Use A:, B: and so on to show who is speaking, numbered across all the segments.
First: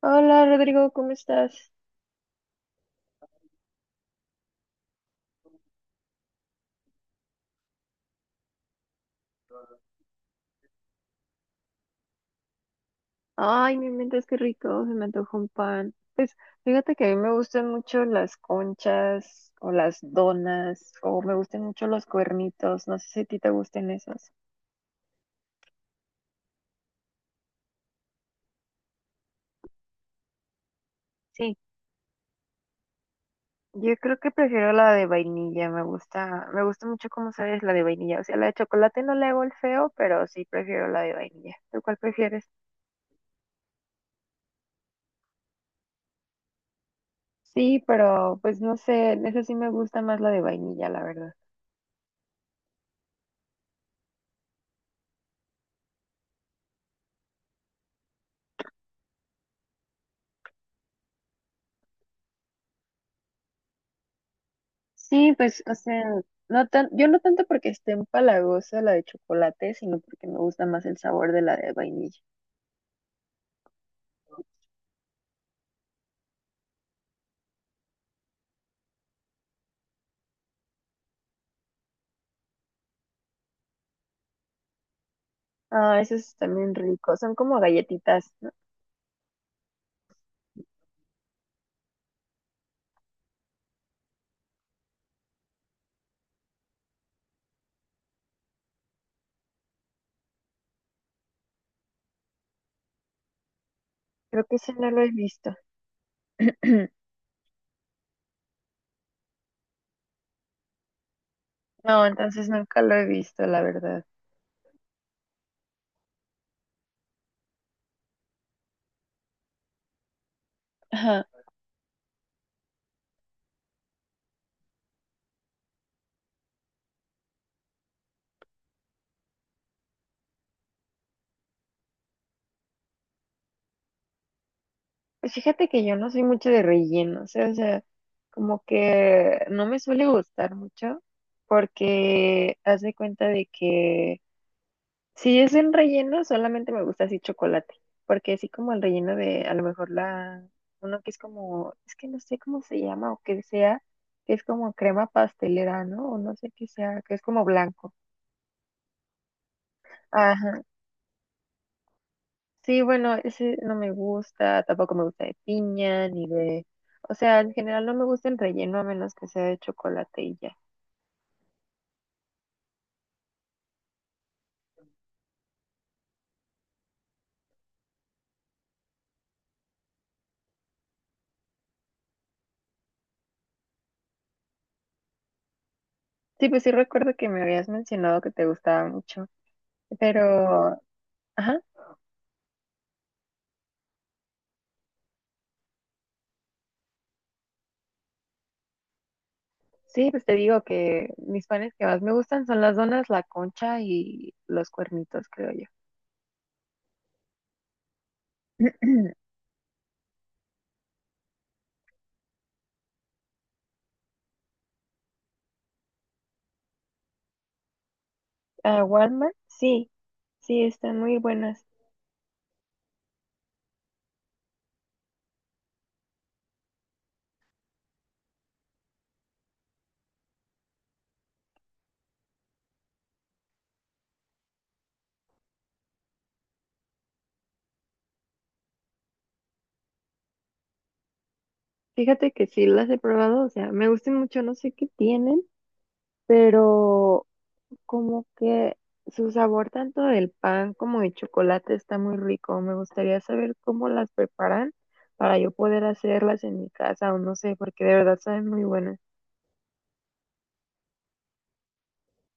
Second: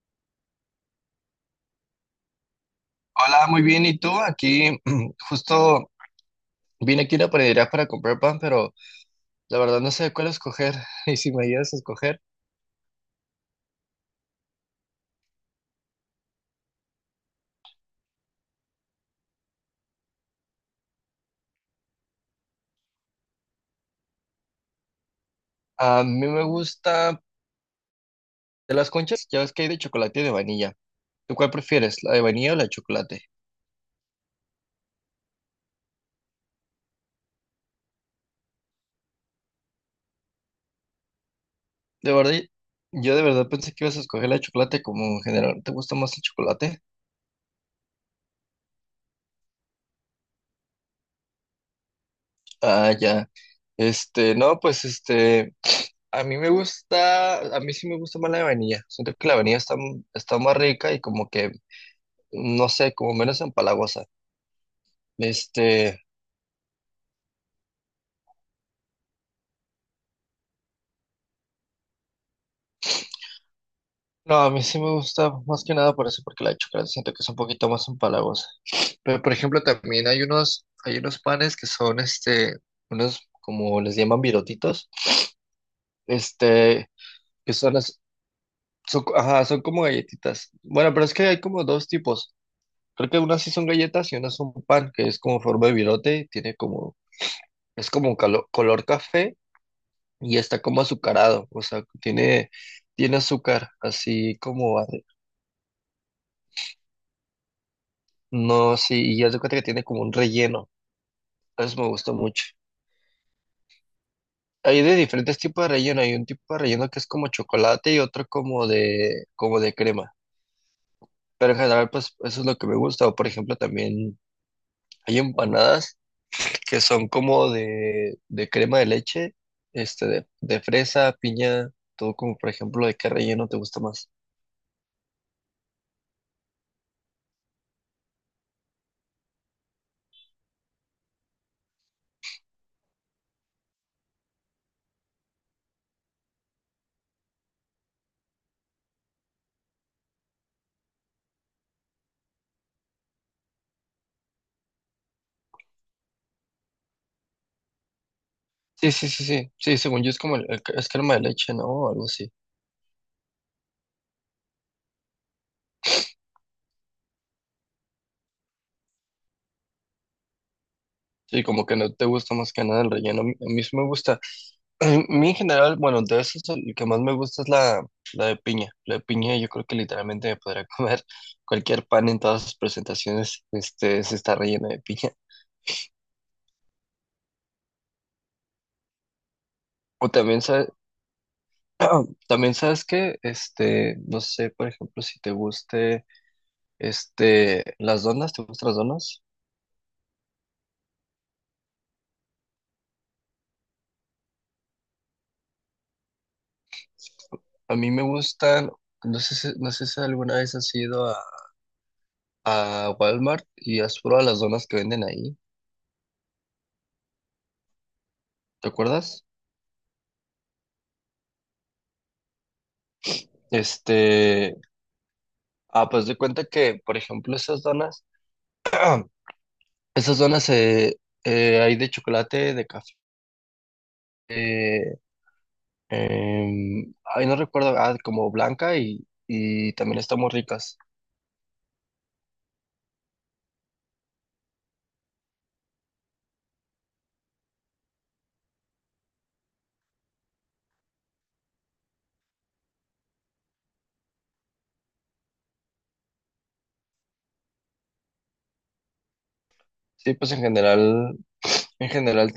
A: Hola Rodrigo, ¿cómo estás?
B: Hola, muy bien. ¿Y tú? Aquí justo vine aquí a la panadería para comprar pan, pero la verdad no sé cuál escoger. Y si me ayudas a escoger,
A: Ay, me inventas qué rico, se me antojó un pan. Pues fíjate que a mí me gustan mucho las conchas o las donas o me gustan mucho los cuernitos, no sé si a ti te gusten esos.
B: a mí me gusta de las conchas, ya ves que hay de chocolate y de vainilla. ¿Tú cuál
A: Sí,
B: prefieres, la de vainilla o la de chocolate?
A: yo creo que prefiero la de vainilla, me gusta mucho como sabes la de vainilla, o sea, la de chocolate no le hago el feo, pero sí prefiero la de vainilla. ¿Tú cuál
B: De verdad,
A: prefieres?
B: yo de verdad pensé que ibas a escoger la de chocolate como en general. ¿Te gusta más el chocolate?
A: Sí, pero pues no sé, esa sí me gusta más la de vainilla, la verdad.
B: Ah, ya. No, pues, a mí me gusta, a mí sí me gusta más la de vainilla. Siento que la vainilla está más rica y como que, no sé, como menos empalagosa.
A: Sí, pues, o sea,
B: Este,
A: no tan, yo no tanto porque esté empalagosa la de chocolate, sino porque me gusta más el sabor de la de vainilla.
B: no, a mí sí me gusta más que nada por eso, porque la de chocolate siento que es un poquito más empalagosa. Pero por ejemplo, también hay unos panes que son unos como les llaman virotitos,
A: Ah, eso es también
B: este,
A: rico. Son
B: que
A: como
B: son las,
A: galletitas, ¿no?
B: son, co- ajá, son como galletitas. Bueno, pero es que hay como dos tipos. Creo que unas sí son galletas y unas son pan, que es como forma de virote, es como color café y está como azucarado, o sea, tiene azúcar, así
A: Creo que ese
B: como.
A: no lo he visto.
B: No, sí, y ya se cuenta que tiene como un relleno. Eso me
A: No,
B: gustó mucho.
A: entonces nunca lo he visto, la verdad.
B: Hay de diferentes tipos de relleno. Hay un tipo de relleno que es como chocolate y otro como de crema.
A: Ajá.
B: Pero en general, pues eso es lo que me gusta. O por ejemplo, también hay empanadas que son de crema de leche, de fresa, piña, todo como por ejemplo, ¿de qué relleno te gusta más?
A: Pues fíjate que yo no soy mucho de relleno, o sea, como que no me suele gustar mucho porque haz de cuenta de que si es en relleno, solamente me gusta así chocolate, porque así como el relleno de a lo mejor la, uno que es como, es que no sé cómo se llama o que sea, que es como crema pastelera, ¿no? O no sé qué sea, que es como blanco.
B: Sí, sí, sí, sí. Sí, según yo es como
A: Ajá.
B: es crema de leche, ¿no? O algo así.
A: Sí, bueno, ese no me gusta, tampoco me gusta de piña ni de, o sea, en general no me gusta el relleno a menos que sea de chocolate y ya.
B: Sí, como que no te gusta más que nada el relleno. A mí sí me gusta. A mí en general, bueno, de esos el que más me gusta es la de piña. La de piña yo creo que literalmente me podría comer cualquier pan en todas sus presentaciones, se está relleno de piña.
A: Sí, pues sí recuerdo que me habías mencionado que te gustaba mucho,
B: O también sabes,
A: pero, ajá.
B: también sabes que, no sé, por ejemplo, si te guste, las donas, ¿te gustan las donas?
A: Sí, pues te digo que mis panes que más me gustan son las donas, la concha y los cuernitos, creo yo.
B: A mí me gustan, no sé si alguna vez has ido a Walmart y has probado las donas que venden ahí, ¿te
A: ¿A
B: acuerdas?
A: Walmart? Sí, sí, están muy buenas.
B: Este, Ah, pues de cuenta que, por ejemplo, esas donas hay de chocolate, de café, eh, ay, no recuerdo, ah, como blanca y también están muy ricas.
A: Fíjate que sí las he probado, o sea, me gustan mucho, no sé qué tienen, pero como que su sabor tanto del pan como de chocolate está muy rico. Me gustaría saber cómo las preparan para yo poder hacerlas en mi casa o no sé, porque de verdad saben muy buenas.
B: Sí, pues en general,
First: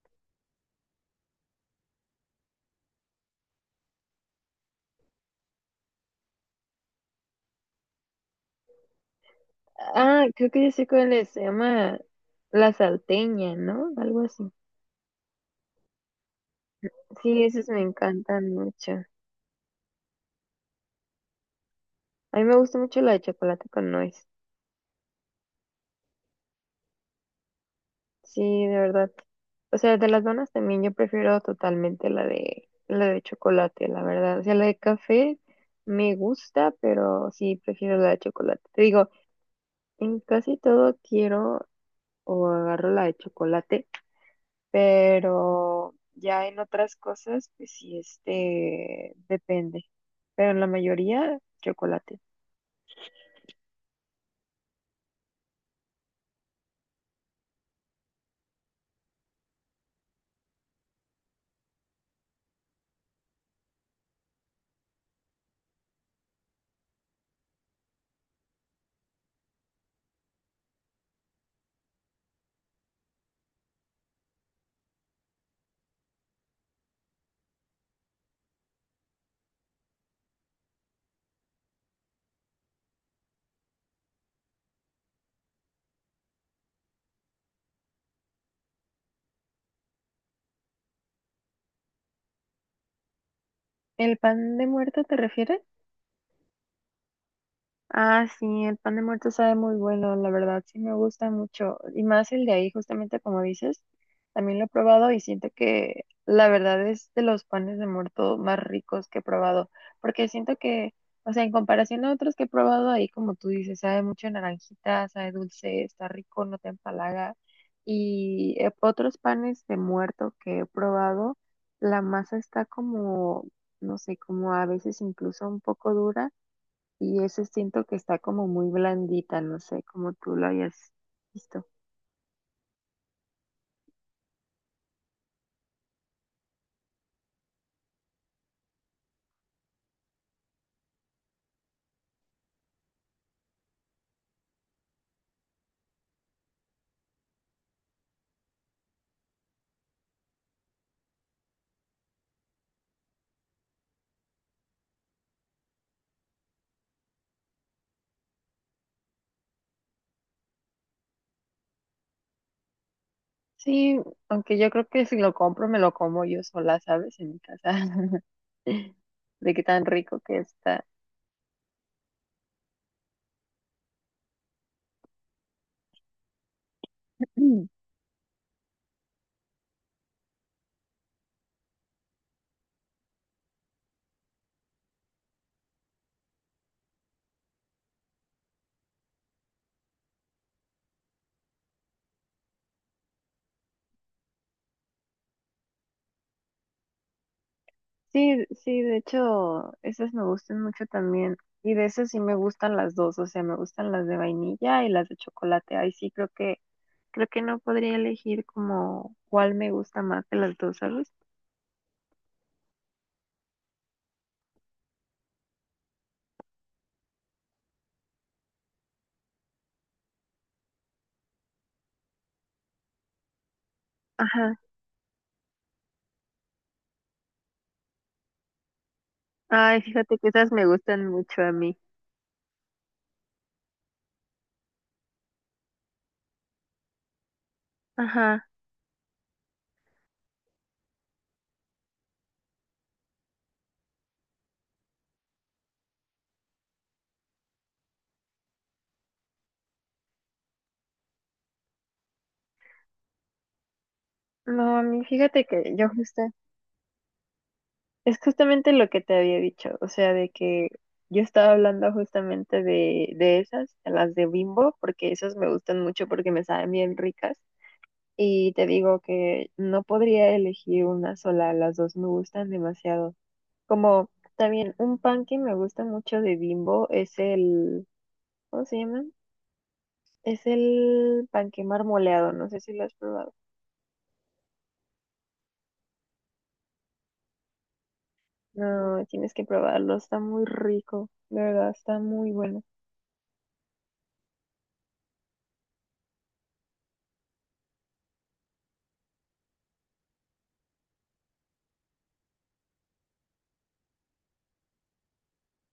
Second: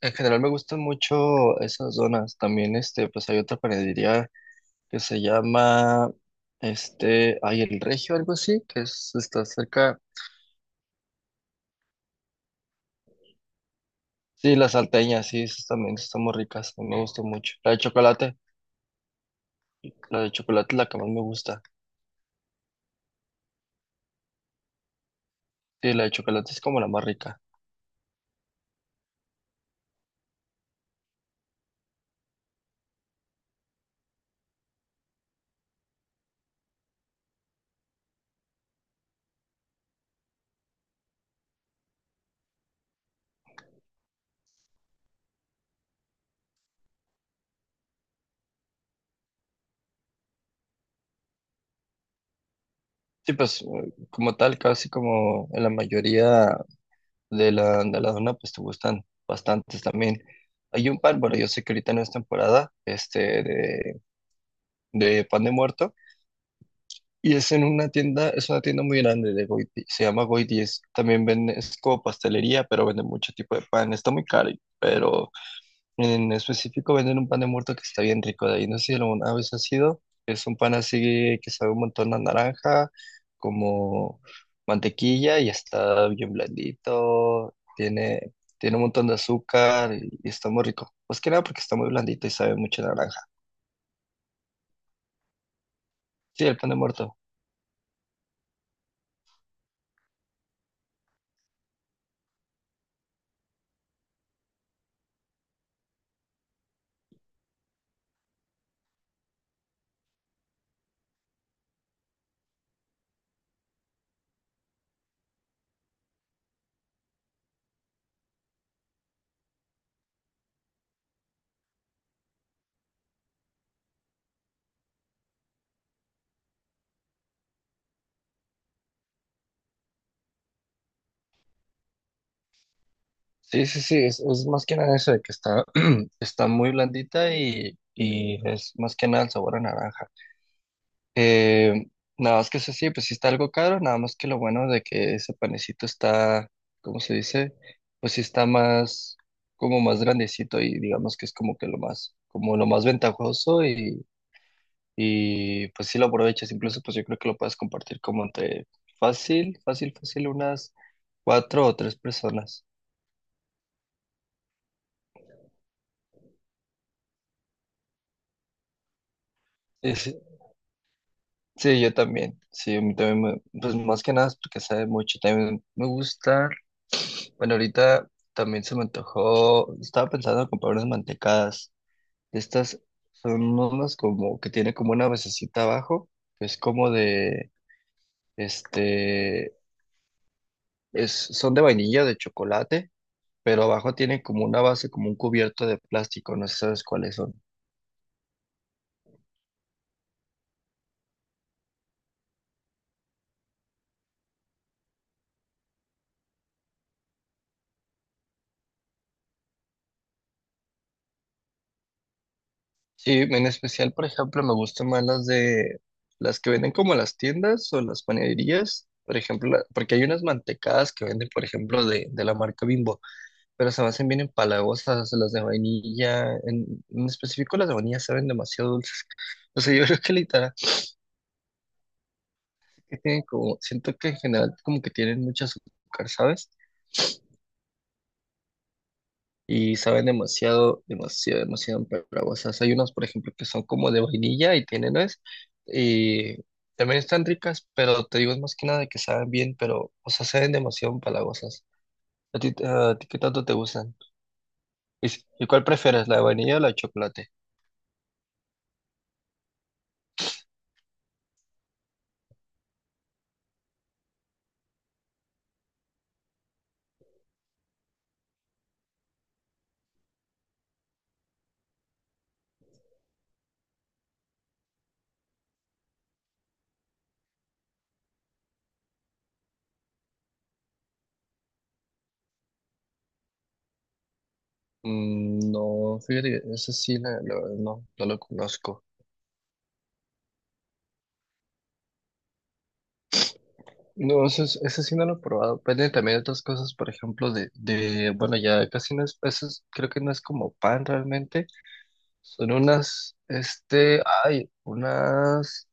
B: en general me gustan mucho esas donas. También, pues hay otra panadería que se llama, ay, El Regio, algo así, está cerca.
A: Ah, creo que yo sé cuál es, se llama La Salteña, ¿no? Algo así.
B: Sí, las salteñas, sí, esas también están muy ricas, me gustan
A: Sí,
B: mucho.
A: esas
B: La de
A: me
B: chocolate.
A: encantan mucho.
B: La de chocolate es la que más me gusta.
A: A mí me gusta mucho la de chocolate con nuez.
B: Sí, la de chocolate es como la más rica.
A: Sí, de verdad. O sea, de las donas también yo prefiero totalmente la de chocolate, la verdad. O sea, la de café me gusta, pero sí prefiero la de chocolate. Te digo, en casi todo quiero o agarro la de chocolate, pero ya en otras cosas, pues sí, este, depende, pero en la mayoría, chocolate.
B: Sí, como tal, casi como en la mayoría de la zona, pues te gustan bastantes también. Hay un pan, bueno, yo sé que ahorita no es temporada, de pan de muerto, y es en una tienda, es una tienda muy grande de Goiti, se llama Goiti, es, también vende, es como pastelería, pero vende mucho tipo de pan, está muy caro, pero en específico venden un pan de muerto que está bien rico de ahí. No sé si alguna vez ha sido. Es un pan así que sabe un montón a naranja, como mantequilla y está bien blandito. Tiene un montón de azúcar y está muy rico. Más que nada porque está muy blandito y sabe mucho a naranja.
A: ¿El pan de muerto te refieres?
B: Sí, el pan de muerto.
A: Ah, sí, el pan de muerto sabe muy bueno, la verdad, sí me gusta mucho. Y más el de ahí, justamente como dices, también lo he probado y siento que la verdad es de los panes de muerto más ricos que he probado, porque siento que, o sea, en comparación a otros que he probado ahí, como tú dices, sabe mucho a naranjita, sabe dulce, está rico, no te empalaga. Y otros panes de muerto que he probado, la masa está como, no sé, como a veces incluso un poco dura y eso siento que está como muy blandita, no sé cómo tú lo hayas visto.
B: Sí, sí, sí. Es más que nada eso de que está, está muy blandita y es más que nada el sabor a naranja. Eh, nada más que eso sí, pues sí está algo caro, nada más que lo bueno de que ese panecito está, ¿cómo se dice? Pues sí está más, como más grandecito y digamos que es como que lo más, como lo más ventajoso y pues sí lo aprovechas, incluso pues yo creo que lo puedes compartir como entre fácil, fácil, fácil, unas cuatro o tres personas.
A: Sí, aunque yo creo que si lo compro me lo como yo sola, ¿sabes? En mi casa. De qué tan rico que está.
B: Sí, yo también. Sí, a mí también, me- pues más que nada es porque sabe mucho. También me gusta. Bueno,
A: Mm.
B: ahorita también se me antojó. Estaba pensando en comprar unas mantecadas. Estas son unas como que tiene como una basecita abajo. Que es como de, este, son de vainilla, de chocolate, pero abajo tiene como una base, como un cubierto de plástico. No sé si sabes cuáles son.
A: Sí, sí, de hecho, esas me gustan mucho también. Y de esas sí me gustan las dos, o sea, me gustan las de vainilla y las de chocolate. Ahí sí creo que no podría elegir como cuál me gusta más de las dos, ¿sabes?
B: Sí, en especial, por ejemplo, me gustan más las que venden como en las tiendas o en las panaderías, por ejemplo, porque hay unas mantecadas que venden, por ejemplo, de la marca Bimbo, pero se me hacen bien
A: Ajá.
B: empalagosas, las de vainilla, en específico las de vainilla saben demasiado dulces. O sea,
A: Ay,
B: yo creo que
A: fíjate que esas
B: literal
A: me gustan mucho a mí.
B: que tienen como, siento que en general como que tienen mucho azúcar, ¿sabes?
A: Ajá.
B: Y saben demasiado, demasiado, demasiado empalagosas. Hay unos por ejemplo, que son como de vainilla y tienen nuez, y también están ricas, pero te digo, es más que nada que saben bien, pero, o sea, saben demasiado empalagosas. A ti qué tanto te gustan?
A: No, a mí
B: ¿Y,
A: fíjate
B: y cuál
A: que yo
B: prefieres, la
A: justo
B: de vainilla o la de chocolate?
A: es justamente lo que te había dicho, o sea, de que yo estaba hablando justamente de, esas, de las de Bimbo, porque esas me gustan mucho porque me saben bien ricas. Y te digo que no podría elegir una sola, las dos me gustan demasiado. Como también un pan que me gusta mucho de Bimbo es el, ¿cómo se llama? Es el panque marmoleado, no sé si lo has probado.
B: Mm, no, fíjate, que esa sí, la verdad no, no lo conozco.
A: No, tienes que probarlo, está muy rico, de verdad, está muy bueno.
B: No, eso, eso sí no lo he probado. Depende también de otras cosas, por ejemplo, bueno, ya casi no es, eso creo que no es como pan realmente, son unas, hay unas,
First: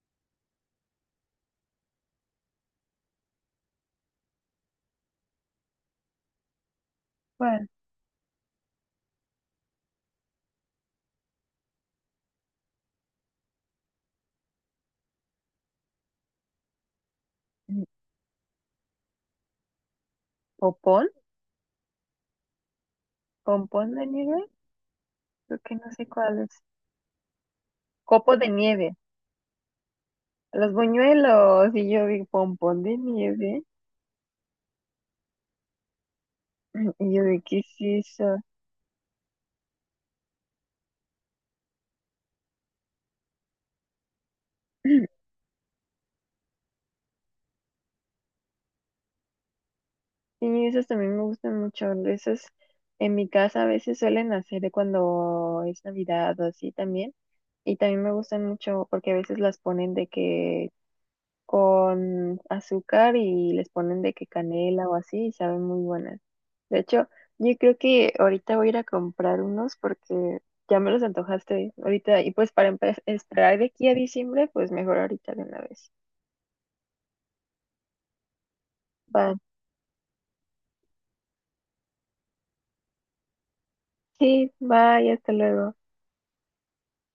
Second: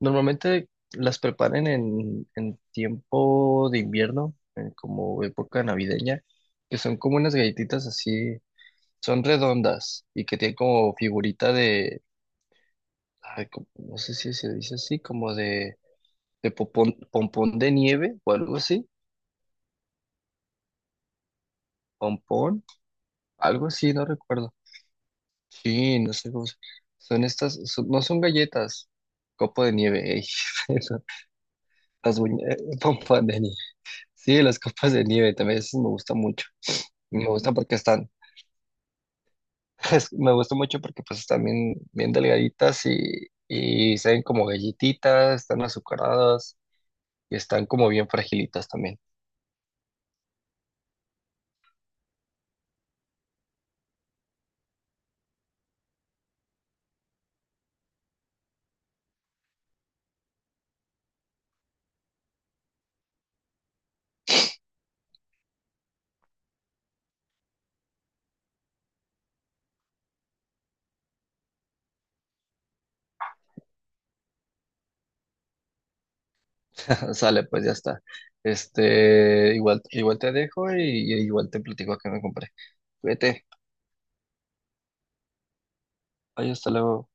B: normalmente las preparan en tiempo de invierno, en como época navideña, que son como unas
A: ¿Cuál?
B: galletitas así, son redondas y que tienen como figurita de, ay, como- no sé si se dice así, como de pompón de
A: Mm,
B: nieve o algo así,
A: ¿Popón?
B: pompón, algo
A: ¿Pompón
B: así,
A: de
B: no
A: nieve?
B: recuerdo.
A: Creo que no
B: Sí,
A: sé
B: no sé
A: cuál
B: cómo
A: es.
B: se- son estas, son- no son
A: Copo de nieve,
B: galletas, copo de nieve, ey.
A: los buñuelos. Y yo
B: Las
A: vi pompón de
B: pompas de nieve.
A: nieve.
B: Sí, las copas de nieve también esas me gustan mucho.
A: Y yo
B: Me
A: vi,
B: gustan
A: ¿qué es
B: porque están,
A: eso?
B: es- me gusta mucho porque pues están bien, bien delgaditas y se ven como galletitas, están azucaradas y están como bien fragilitas también.
A: Y esos también me gustan mucho. Esos en mi casa a veces suelen hacer de cuando es Navidad o así también. Y también me gustan mucho porque a veces las ponen de que con azúcar y les ponen de que canela o así y saben muy buenas. De hecho, yo creo que ahorita voy a ir a comprar unos porque ya me los antojaste ahorita y pues para esperar de aquí a diciembre, pues mejor ahorita de una vez.
B: Sale, pues ya está.
A: Va.
B: Igual te dejo y igual te platico que me compré. Cuídate.
A: Sí, bye, hasta luego.
B: Ay, hasta luego.